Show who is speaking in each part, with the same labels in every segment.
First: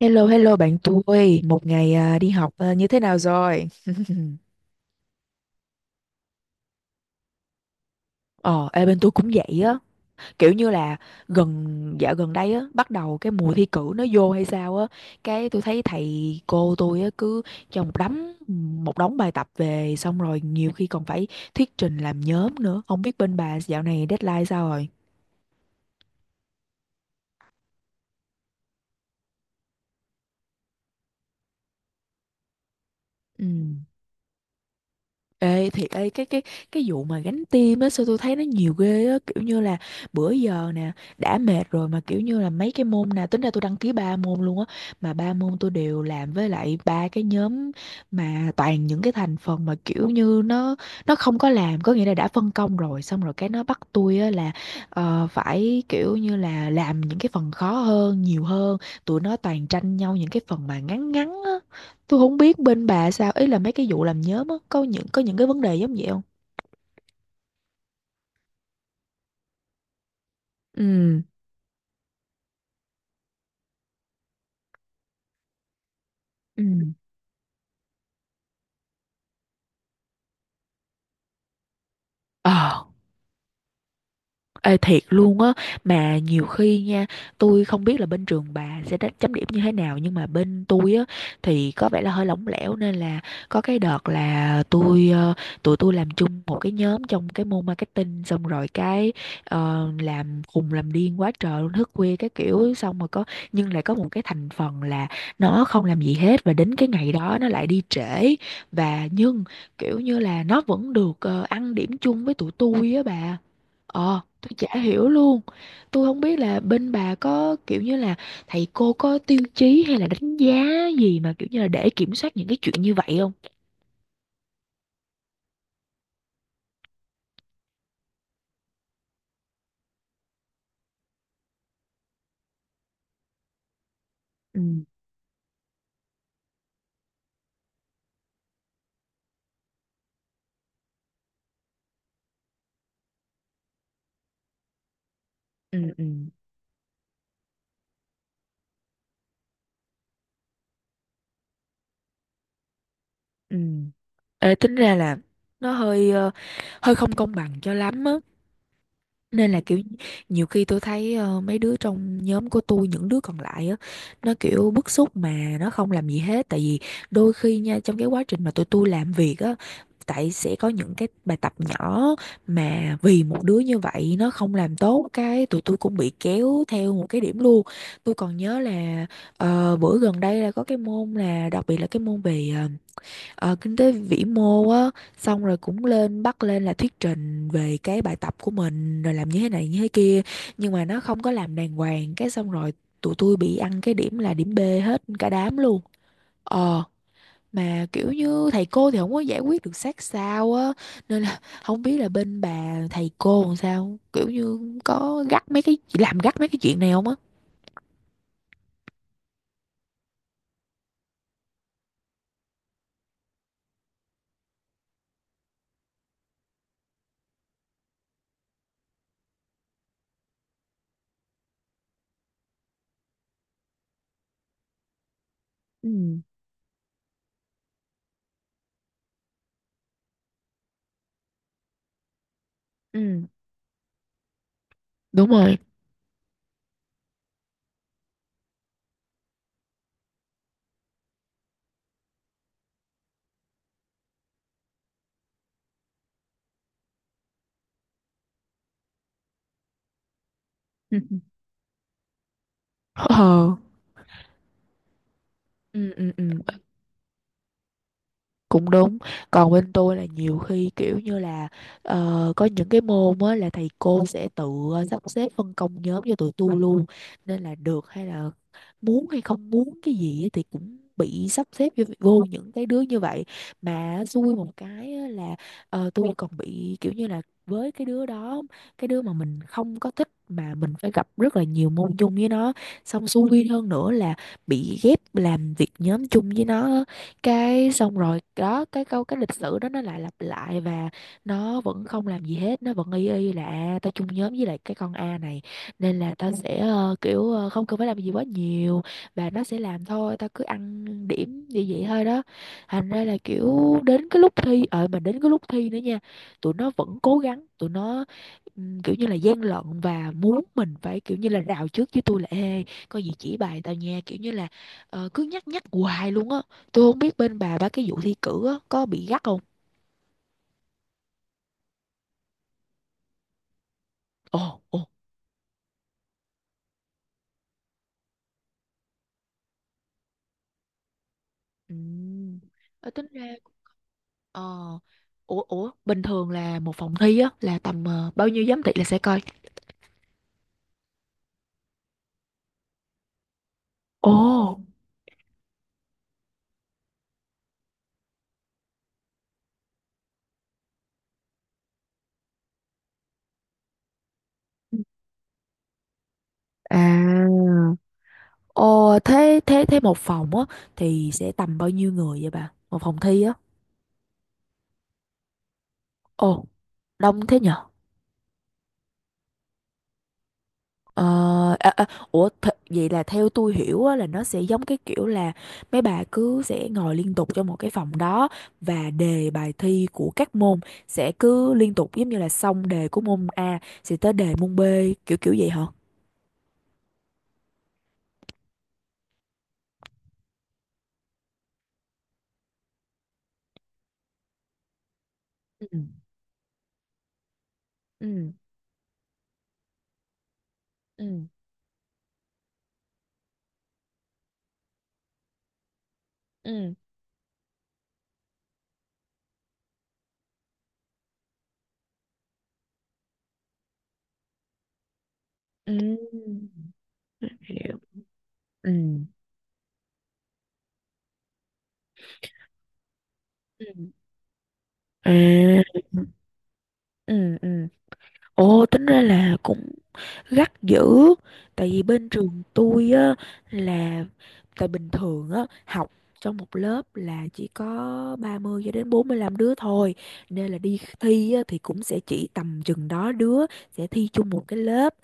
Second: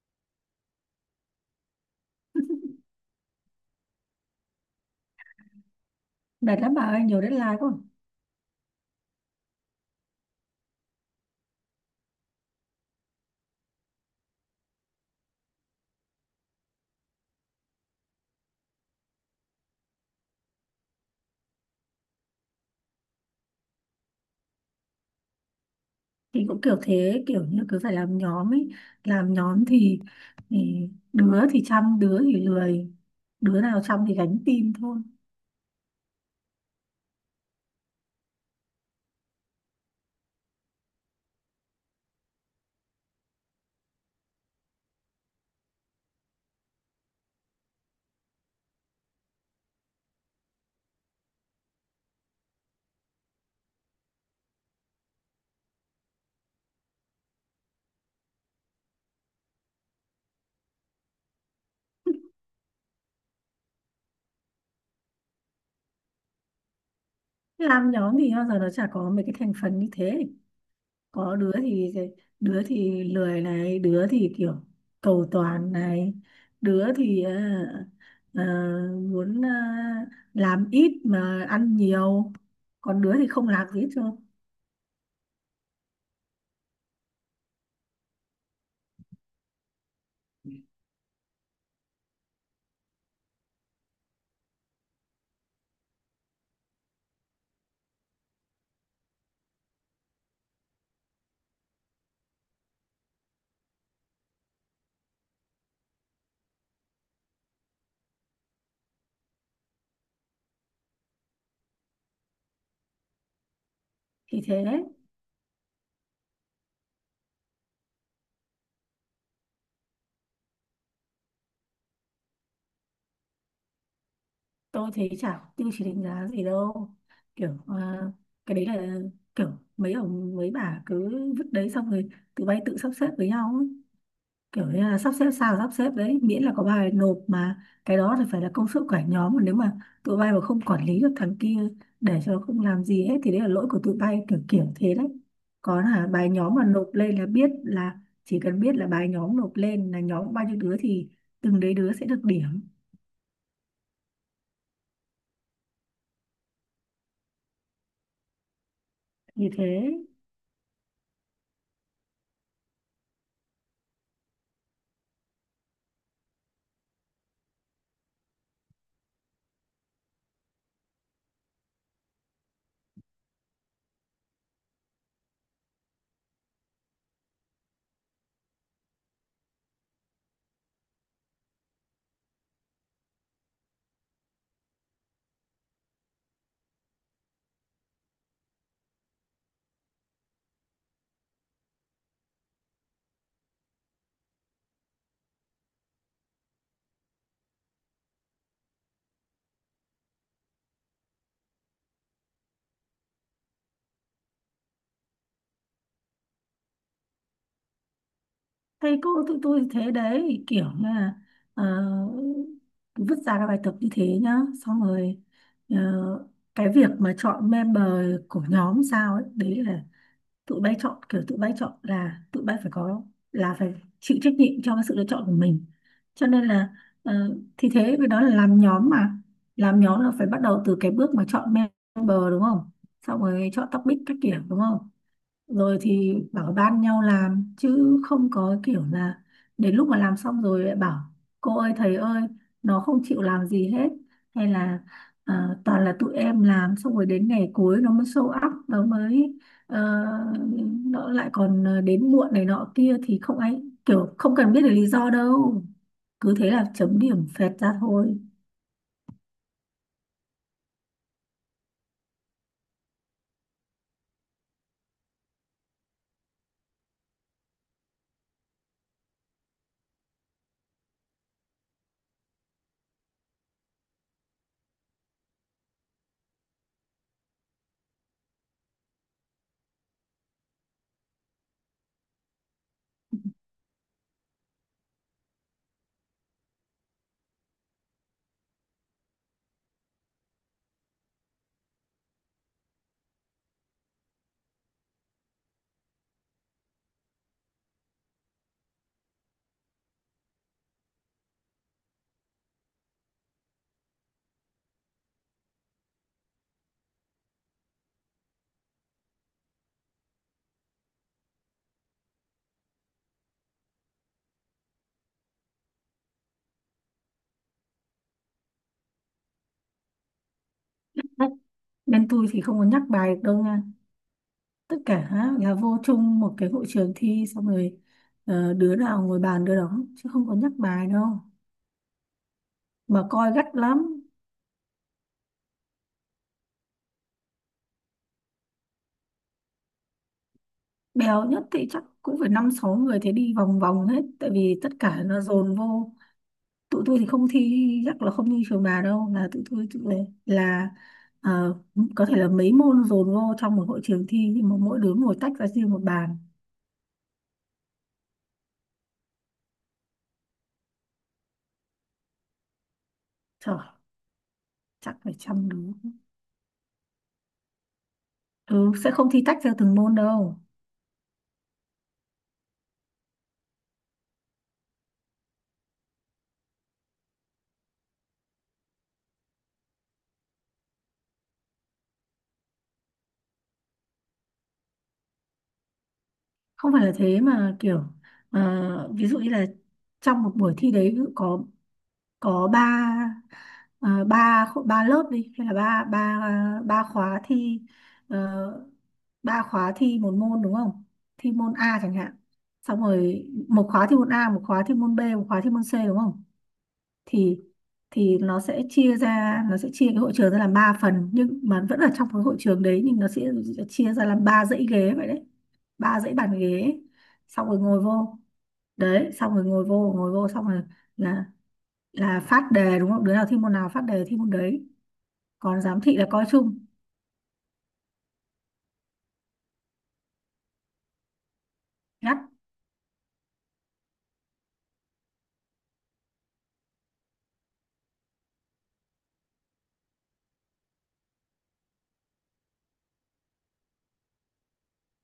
Speaker 1: Hello, hello bạn tôi. Một ngày à, đi học à, như thế nào rồi?
Speaker 2: Mệt lắm bà ơi, nhiều deadline quá.
Speaker 1: Ờ, ê, bên tôi cũng vậy á. Kiểu như là gần dạo gần đây á, bắt đầu cái mùa thi cử nó vô hay sao á. Cái tôi thấy thầy cô tôi á cứ cho một đống bài tập về, xong rồi nhiều khi còn phải thuyết trình làm nhóm nữa. Không biết bên bà dạo này deadline sao rồi?
Speaker 2: Thì cũng kiểu thế, kiểu như cứ phải làm nhóm ấy. Làm nhóm thì đứa thì chăm, đứa thì lười.
Speaker 1: Ừ.
Speaker 2: Đứa nào chăm thì gánh team thôi.
Speaker 1: Ê thiệt ấy, cái vụ mà gánh tim á, sao tôi thấy nó nhiều ghê á, kiểu như là bữa giờ nè đã mệt rồi, mà kiểu như là mấy cái môn nè, tính ra tôi đăng ký ba môn luôn á, mà ba môn tôi đều làm với lại ba cái nhóm, mà toàn những cái thành phần mà kiểu như nó không có làm, có nghĩa là đã phân công rồi, xong rồi cái nó bắt tôi á là phải kiểu như là làm những cái phần khó hơn, nhiều hơn, tụi nó toàn tranh nhau những cái phần mà ngắn ngắn á. Tôi không biết bên bà sao, ý là mấy cái vụ làm nhóm á, có những cái vấn đề giống vậy không?
Speaker 2: Làm nhóm thì bao giờ nó chả có mấy cái thành phần như thế.
Speaker 1: Ừ.
Speaker 2: Có đứa thì lười này, đứa thì kiểu cầu toàn này,
Speaker 1: Ừ.
Speaker 2: đứa thì ờ, muốn làm ít mà ăn nhiều.
Speaker 1: Ờ.
Speaker 2: Còn đứa thì không làm gì hết trơn.
Speaker 1: Ê thiệt luôn á. Mà nhiều khi nha, tôi không biết là bên trường bà sẽ đánh chấm điểm như thế nào, nhưng mà bên tôi á thì có vẻ là hơi lỏng lẻo, nên là có cái đợt là tôi tụi tôi làm chung một cái nhóm trong cái môn marketing. Xong rồi cái làm khùng làm điên quá trời luôn, thức khuya cái kiểu, xong rồi có, nhưng lại có một cái thành phần là nó không làm gì hết, và đến cái ngày đó nó lại đi trễ. Và nhưng kiểu như là nó vẫn được ăn điểm chung với tụi tôi á bà. Ờ,
Speaker 2: Thì
Speaker 1: tôi
Speaker 2: thế.
Speaker 1: chả hiểu luôn. Tôi không biết là bên bà có kiểu như là thầy cô có tiêu chí hay là đánh giá gì mà kiểu như là để kiểm soát những cái chuyện như vậy không?
Speaker 2: Tôi thấy chả có tiêu chí đánh giá gì đâu, kiểu à, cái đấy là kiểu mấy ông mấy bà cứ vứt đấy xong rồi tụi bay tự sắp xếp với nhau ấy.
Speaker 1: Ừ,
Speaker 2: Kiểu như là sắp xếp sao sắp xếp đấy, miễn là có bài nộp mà cái đó thì phải là công sức của cả nhóm, mà nếu mà tụi bay mà không quản lý được thằng kia, để cho nó không làm gì hết thì đấy là lỗi của tụi bay, kiểu kiểu thế đấy. Còn
Speaker 1: ừ, ừ,
Speaker 2: là bài nhóm mà nộp lên là biết là, chỉ cần biết là bài nhóm nộp lên là nhóm bao nhiêu đứa thì từng đấy đứa sẽ được điểm.
Speaker 1: ừ. Ê, tính ra là nó hơi ờ, hơi không công bằng cho lắm á,
Speaker 2: Như
Speaker 1: nên là kiểu
Speaker 2: thế.
Speaker 1: nhiều khi tôi thấy mấy đứa trong nhóm của tôi, những đứa còn lại á, nó kiểu bức xúc mà nó không làm gì hết, tại vì đôi khi nha trong cái quá trình mà tụi tôi làm việc á, tại sẽ có những cái bài tập nhỏ mà vì một đứa như vậy nó không làm tốt, cái tụi tôi cũng bị kéo theo một cái điểm luôn. Tôi còn nhớ là bữa gần đây là có cái môn, là đặc biệt là cái môn về ờ, kinh tế vĩ mô á, xong rồi cũng lên bắt lên là thuyết trình về cái bài tập của mình rồi làm như thế này như thế kia, nhưng mà nó không có làm đàng hoàng, cái xong rồi tụi tôi bị ăn cái điểm là điểm B hết cả đám luôn. Ờ, mà kiểu như thầy cô thì không có giải quyết được sát sao á, nên là không biết là bên bà thầy cô làm sao, kiểu như có gắt mấy cái, làm gắt mấy cái chuyện này không á.
Speaker 2: Thầy cô tụi tôi thế đấy, kiểu là ờ, vứt ra các bài tập như thế nhá, xong rồi ờ, cái việc mà chọn member của nhóm sao ấy, đấy là tụi bay chọn, kiểu tụi bay chọn là tụi bay phải có, là phải chịu trách nhiệm cho cái sự lựa chọn của mình,
Speaker 1: Ừ.
Speaker 2: cho nên là thì thế. Với đó là làm nhóm mà, làm nhóm là phải bắt đầu từ cái bước mà chọn member đúng không, xong
Speaker 1: Ừ,
Speaker 2: rồi chọn topic các kiểu đúng không,
Speaker 1: đúng rồi.
Speaker 2: rồi thì bảo ban nhau làm, chứ không có kiểu là đến lúc mà làm xong rồi lại bảo cô ơi thầy ơi, nó không chịu làm gì hết, hay là toàn là tụi em làm xong rồi đến ngày cuối nó mới show up, nó mới ờ,
Speaker 1: Ừ.
Speaker 2: nó lại còn đến muộn này nọ kia, thì không
Speaker 1: Ờ.
Speaker 2: ai, kiểu không cần biết được lý do đâu,
Speaker 1: Ừ, ừ, ừ.
Speaker 2: cứ thế là chấm điểm phẹt ra thôi.
Speaker 1: Cũng đúng. Còn bên tôi là nhiều khi kiểu như là có những cái môn á là thầy cô sẽ tự sắp xếp phân công nhóm cho tụi tôi luôn, nên là được hay là muốn hay không muốn cái gì á thì cũng bị sắp xếp vô vô những cái đứa như vậy. Mà xui một cái á là tôi còn bị kiểu như là với cái đứa đó, cái đứa mà mình không có thích mà mình phải gặp rất là nhiều môn chung với nó, xong xui hơn nữa là bị ghép làm việc nhóm chung với nó á, cái xong rồi đó cái câu cái lịch sử đó nó lại lặp lại, và nó vẫn không làm gì hết, nó vẫn y y là, à, tao chung nhóm với lại cái con A này nên là tao sẽ ờ, kiểu ờ, không cần phải làm gì quá nhiều và nó sẽ làm thôi, tao cứ ăn điểm như vậy thôi đó. Thành ra là kiểu đến cái lúc thi, ờ, mà đến cái lúc thi nữa nha, tụi nó vẫn cố gắng, tụi nó kiểu như là gian lận, và muốn mình phải kiểu như là rào trước với tôi là, ê coi gì chỉ bài tao nha, kiểu như là cứ nhắc nhắc hoài luôn á. Tôi không biết bên bà ba cái vụ thi cử á, có bị gắt không?
Speaker 2: Nên tôi thì không có nhắc bài được đâu nha,
Speaker 1: Ồ,
Speaker 2: tất
Speaker 1: ồ.
Speaker 2: cả là vô chung một cái hội trường thi, xong rồi đứa nào ngồi bàn đứa đó chứ không có nhắc bài đâu,
Speaker 1: Ừ. Ờ, tính
Speaker 2: mà
Speaker 1: ra
Speaker 2: coi gắt lắm.
Speaker 1: ờ, ủa ủa bình thường là một phòng thi á là tầm ờ, bao nhiêu giám thị là sẽ coi.
Speaker 2: Bèo nhất thì chắc cũng phải năm sáu người thế, đi vòng vòng hết
Speaker 1: Ồ.
Speaker 2: tại vì tất cả nó dồn vô. Tụi tôi thì không thi, chắc là không như trường bà đâu, là tụi tôi tụi này là ờ, có thể là mấy môn dồn vô trong một hội trường thi, nhưng mà mỗi đứa ngồi tách ra riêng một bàn.
Speaker 1: À, ồ, thế thế thế một phòng á thì sẽ tầm bao nhiêu người vậy bà? Một phòng thi á.
Speaker 2: Trời, chắc phải 100 đứa.
Speaker 1: Ồ, đông thế nhỉ?
Speaker 2: Ừ, sẽ không thi tách theo từng môn đâu.
Speaker 1: Ờ, à, à, ủa vậy là theo tôi hiểu á, là nó sẽ giống cái kiểu là mấy bà cứ sẽ ngồi liên tục trong một cái phòng đó, và đề bài thi của các môn sẽ cứ liên tục, giống như là xong đề của môn A sẽ tới đề môn B, kiểu kiểu vậy hả?
Speaker 2: Không phải là thế mà kiểu ví dụ như là trong một buổi thi đấy, ví dụ có ba, ba lớp đi, hay là
Speaker 1: Ừ,
Speaker 2: ba ba ba khóa thi,
Speaker 1: ừ,
Speaker 2: ờ, ba khóa thi một môn đúng không,
Speaker 1: ừ,
Speaker 2: thi môn A chẳng hạn, xong rồi một khóa thi môn A, một khóa thi môn B, một khóa thi môn C đúng không,
Speaker 1: ừ.
Speaker 2: thì thì nó sẽ chia ra, nó sẽ chia cái hội trường ra làm ba phần nhưng mà vẫn ở trong cái hội trường đấy, nhưng nó sẽ chia ra làm ba dãy ghế vậy đấy, ba dãy bàn
Speaker 1: Ừ,
Speaker 2: ghế, xong rồi
Speaker 1: hiểu.
Speaker 2: ngồi vô
Speaker 1: Ừ.
Speaker 2: đấy, xong rồi ngồi vô xong rồi, là là phát đề đúng không, đứa nào thi môn nào phát
Speaker 1: Ừ.
Speaker 2: đề thi môn đấy, còn
Speaker 1: À.
Speaker 2: giám thị là coi chung.
Speaker 1: Ừ, ừ. Ồ, tính ra là cũng gắt dữ, tại vì bên
Speaker 2: Ngắt.
Speaker 1: trường tôi á là tại bình thường á học trong một lớp là chỉ có 30 cho đến 45 đứa thôi, nên là đi thi á thì cũng sẽ chỉ tầm chừng đó đứa sẽ thi chung một cái lớp,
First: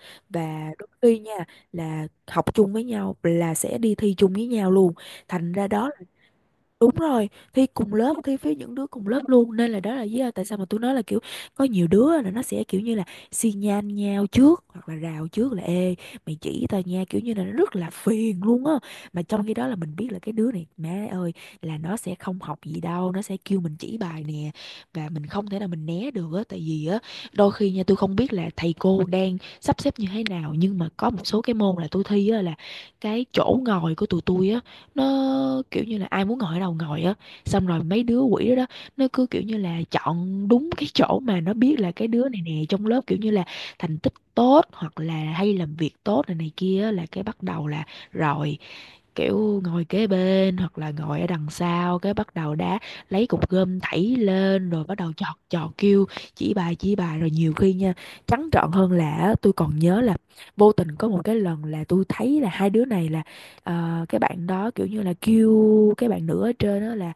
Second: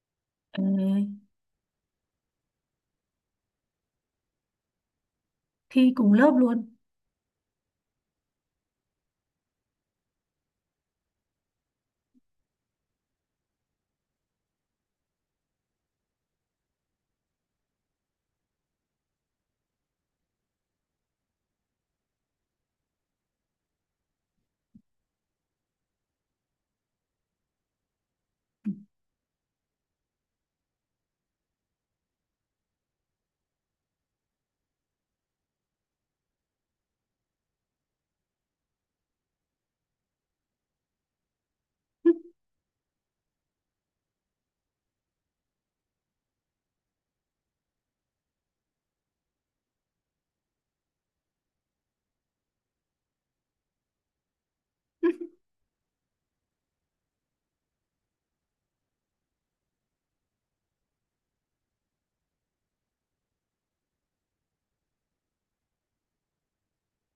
Speaker 2: ờ,
Speaker 1: và đôi khi nha là học chung với nhau là sẽ đi thi chung với nhau luôn, thành ra đó.
Speaker 2: Thi cùng lớp luôn.
Speaker 1: Đúng rồi, thi cùng lớp, thi với những đứa cùng lớp luôn. Nên là đó là lý do tại sao mà tôi nói là kiểu có nhiều đứa là nó sẽ kiểu như là xi nhan nhau trước, hoặc là rào trước là, ê, mày chỉ tao nha, kiểu như là nó rất là phiền luôn á. Mà trong khi đó là mình biết là cái đứa này, má ơi, là nó sẽ không học gì đâu, nó sẽ kêu mình chỉ bài nè. Và mình không thể nào mình né được á. Tại vì á, đôi khi nha tôi không biết là thầy cô đang sắp xếp như thế nào, nhưng mà có một số cái môn là tôi thi á, là cái chỗ ngồi của tụi tôi á nó kiểu như là ai muốn ngồi ở đâu ngồi á, xong rồi mấy đứa quỷ đó, đó, nó cứ kiểu như là chọn đúng cái chỗ mà nó biết là cái đứa này nè, trong lớp kiểu như là thành tích tốt hoặc là hay làm việc tốt này này kia á, là cái bắt đầu là rồi kiểu ngồi kế bên hoặc là ngồi ở đằng sau, cái bắt đầu đá, lấy cục gôm thảy lên rồi bắt đầu chọt chọt kêu chỉ bài chỉ bài. Rồi nhiều khi nha trắng trợn hơn là á, tôi còn nhớ là vô tình có một cái lần là tôi thấy là hai đứa này là, ờ, cái bạn đó kiểu như là kêu cái bạn nữ ở trên đó là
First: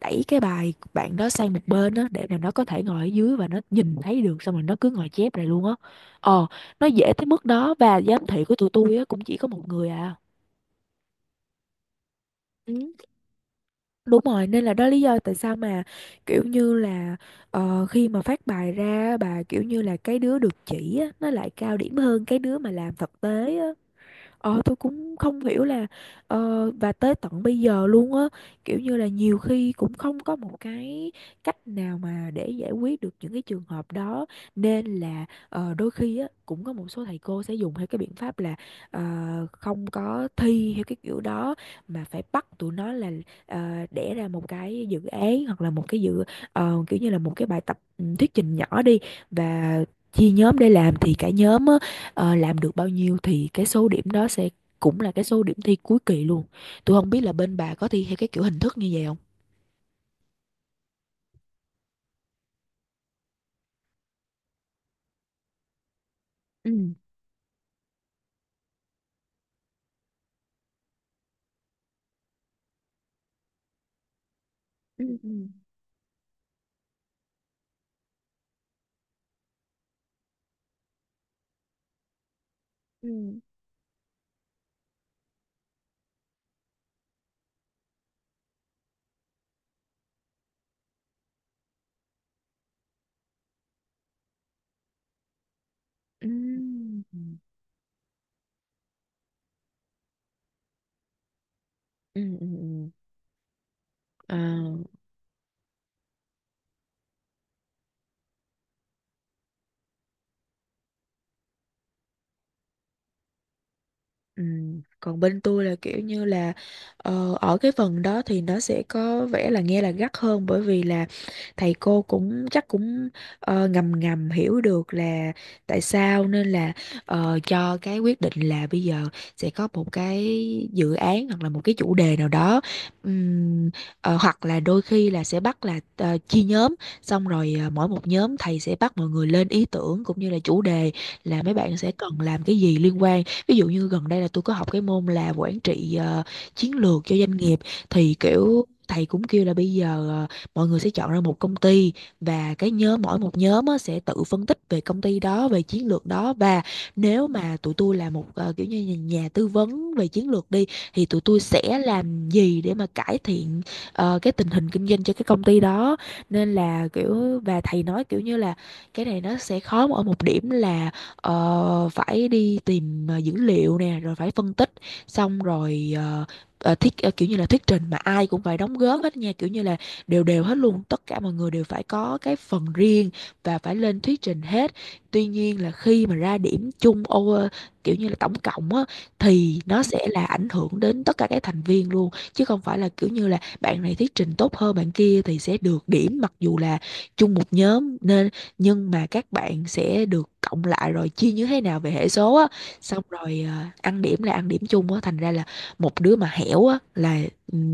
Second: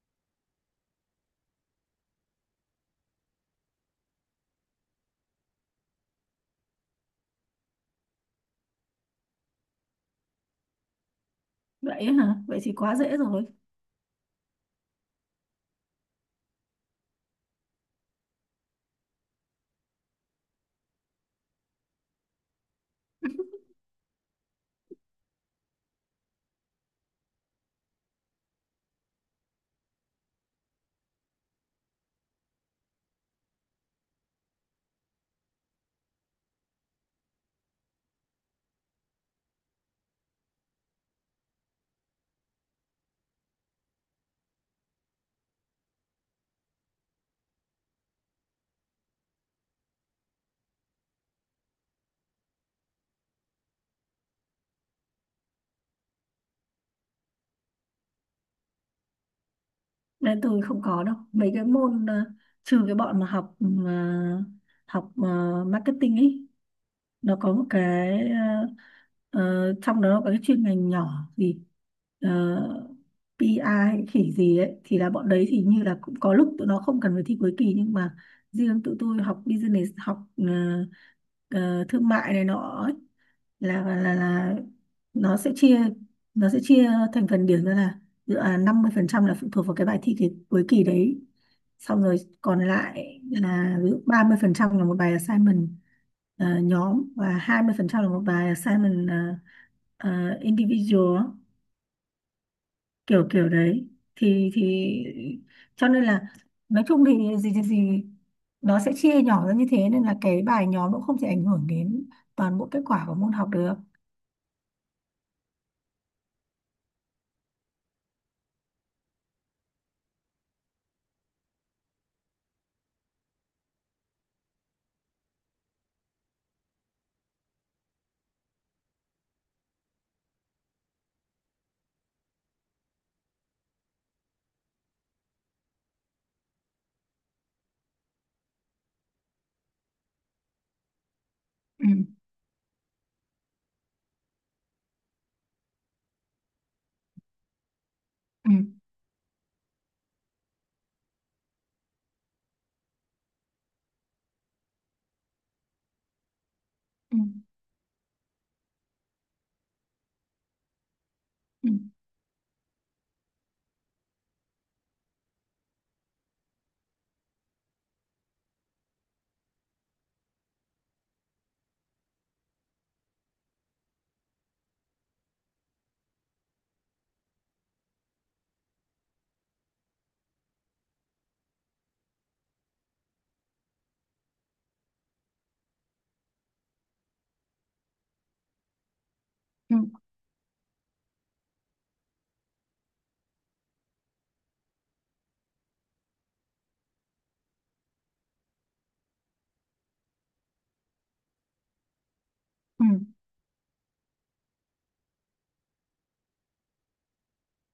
Speaker 1: đẩy cái bài bạn đó sang một bên đó để mà nó có thể ngồi ở dưới và nó nhìn thấy được, xong rồi nó cứ ngồi chép này luôn á. Ờ, nó dễ tới mức đó, và giám thị của tụi tôi á cũng chỉ có một người à.
Speaker 2: Vậy ấy hả, vậy
Speaker 1: Ừ.
Speaker 2: thì quá dễ rồi.
Speaker 1: Đúng rồi, nên là đó lý do tại sao mà kiểu như là khi mà phát bài ra bà, kiểu như là cái đứa được chỉ á, nó lại cao điểm hơn cái đứa mà làm thực tế á. Ờ, tôi cũng không hiểu là và tới tận bây giờ luôn á, kiểu như là nhiều khi cũng không có một cái cách nào mà để giải quyết được những cái trường hợp đó, nên là đôi khi á cũng có một số thầy cô sẽ dùng theo cái biện pháp là ờ, không có thi theo cái kiểu đó, mà phải bắt tụi nó là ờ, đẻ ra một cái dự án hoặc là một cái dự kiểu như là một cái bài tập, ừ, thuyết trình nhỏ đi, và chia nhóm để làm thì cả nhóm á, ờ, làm được bao nhiêu thì cái số điểm đó sẽ cũng là cái số điểm thi cuối kỳ luôn. Tôi không biết là bên bà có thi theo cái kiểu hình thức như vậy không?
Speaker 2: Nên tôi không có đâu, mấy cái môn trừ cái bọn mà học ờ, học marketing ấy,
Speaker 1: Ừ,
Speaker 2: nó có một cái ờ, trong đó nó có cái chuyên ngành nhỏ gì, uh, PI a hay khỉ gì ấy, thì
Speaker 1: ừ,
Speaker 2: là bọn
Speaker 1: ừ,
Speaker 2: đấy thì như là cũng có lúc tụi nó không cần phải thi cuối kỳ, nhưng mà riêng tụi tôi học business, học ờ, thương mại này nọ ấy,
Speaker 1: ừ,
Speaker 2: là nó sẽ chia, nó sẽ chia thành phần điểm ra là dự án 50% là phụ thuộc vào cái bài thi, cái, cuối kỳ đấy, xong rồi còn lại là ví dụ 30% là một bài assignment
Speaker 1: ừ,
Speaker 2: nhóm, và 20% là một bài assignment individual á,
Speaker 1: ừ, ừ, ừ.
Speaker 2: kiểu kiểu đấy,
Speaker 1: À.
Speaker 2: thì cho nên là nói chung thì gì thì gì, nó sẽ chia nhỏ ra như thế nên là cái bài nhóm cũng không thể ảnh hưởng đến toàn bộ kết quả của môn học được.
Speaker 1: Ừ. Còn bên tôi là kiểu như là ở cái phần đó thì nó sẽ có vẻ là nghe là gắt hơn bởi vì là thầy cô cũng chắc cũng ngầm ngầm hiểu được là tại sao, nên là cho cái quyết định là bây giờ sẽ có một cái dự án hoặc là một cái chủ đề nào đó. Ừm, hoặc là đôi khi là sẽ bắt là chia nhóm, xong rồi mỗi một nhóm thầy sẽ bắt mọi người lên ý tưởng cũng như là chủ đề là mấy bạn
Speaker 2: Ừ.
Speaker 1: sẽ cần làm cái gì liên quan. Ví dụ như gần đây là tôi có học cái môn là quản trị chiến lược cho doanh nghiệp, thì
Speaker 2: Ừ.
Speaker 1: kiểu thầy cũng kêu là bây giờ mọi người sẽ chọn ra một công ty và cái nhóm, mỗi một nhóm á, sẽ tự phân tích về công ty đó, về chiến lược đó. Và
Speaker 2: Ừ,
Speaker 1: nếu mà tụi tôi là một kiểu như nhà nhà tư vấn về chiến lược đi, thì tụi tôi
Speaker 2: ừ,
Speaker 1: sẽ làm gì để mà cải thiện cái tình hình kinh doanh cho cái công ty đó. Nên là kiểu, và thầy nói kiểu như là cái này nó sẽ khó ở một điểm là phải đi tìm dữ liệu nè, rồi phải phân tích, xong rồi kiểu như là thuyết trình mà ai cũng phải đóng góp hết nha, kiểu như là đều đều hết luôn, tất cả mọi người đều phải có cái phần riêng và phải lên thuyết trình hết. Tuy nhiên là khi mà ra điểm chung kiểu như là tổng cộng á, thì
Speaker 2: ừ,
Speaker 1: nó sẽ là ảnh hưởng đến tất cả các thành viên luôn, chứ không phải là kiểu như là bạn này thuyết trình tốt hơn bạn kia thì sẽ được điểm, mặc dù là chung một nhóm. Nên nhưng mà các bạn sẽ được cộng lại rồi chia như thế nào về hệ số á,
Speaker 2: ừ.
Speaker 1: xong rồi ăn điểm là ăn điểm chung á, thành ra là một đứa mà hẻo á là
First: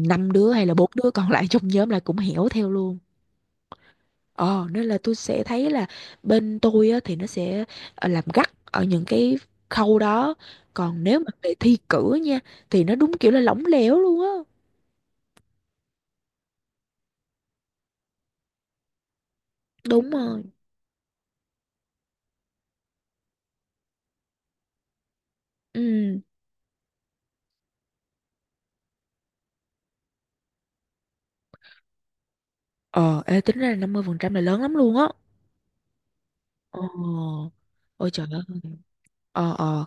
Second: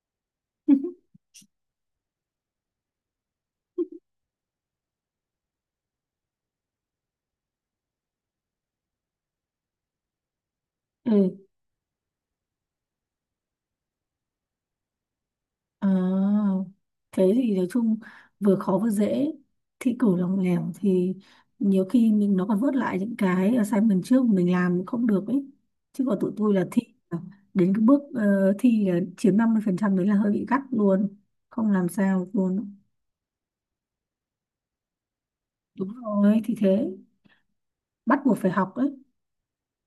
Speaker 1: năm đứa hay là bốn đứa còn lại trong nhóm là cũng hẻo theo luôn. Ờ Nên là tôi sẽ thấy là bên tôi á thì nó sẽ làm gắt ở những cái khâu đó, còn nếu mà
Speaker 2: Ừ.
Speaker 1: về thi cử nha thì nó đúng kiểu là lỏng lẻo luôn á.
Speaker 2: À, cái gì nói chung vừa khó vừa dễ, thi
Speaker 1: Đúng
Speaker 2: cử lòng
Speaker 1: rồi,
Speaker 2: lẻo thì nhiều khi mình nó còn vớt lại những cái assignment trước mình làm không được ấy, chứ còn
Speaker 1: ừ,
Speaker 2: tụi tôi là thi, là đến cái bước thi là chiếm 50% đấy là hơi bị gắt luôn, không làm sao luôn.
Speaker 1: ờ ê, tính ra là 50% là lớn lắm luôn á.
Speaker 2: Đúng rồi, thì
Speaker 1: ờ
Speaker 2: thế.
Speaker 1: Ôi
Speaker 2: Bắt
Speaker 1: trời
Speaker 2: buộc
Speaker 1: ơi.
Speaker 2: phải học ấy.
Speaker 1: ờ ờ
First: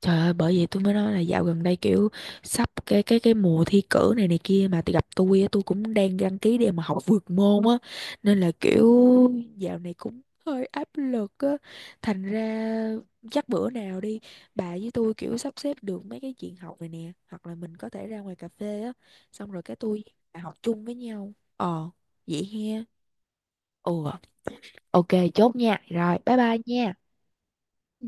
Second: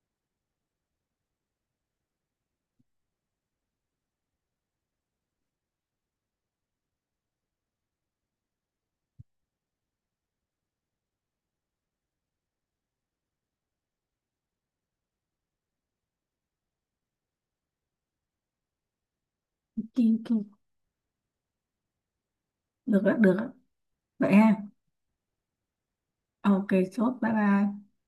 Speaker 1: Trời ơi, bởi vậy tôi mới nói là dạo gần đây kiểu sắp cái mùa thi cử này này kia, mà tôi gặp tôi á, tôi cũng đang đăng ký để mà học vượt môn á, nên là kiểu dạo này cũng hơi áp lực á. Thành ra chắc bữa nào đi, bà với tôi kiểu sắp xếp được mấy cái chuyện học này nè, hoặc là mình có thể ra ngoài cà phê á, xong rồi cái tôi
Speaker 2: Kỳ.
Speaker 1: bà học chung với nhau, vậy he.
Speaker 2: Được ạ, được ạ.
Speaker 1: Ừ,
Speaker 2: Vậy ha.
Speaker 1: ok, chốt nha, rồi bye bye
Speaker 2: Ok.
Speaker 1: nha.
Speaker 2: Chốt bye bye.
Speaker 1: Ừ.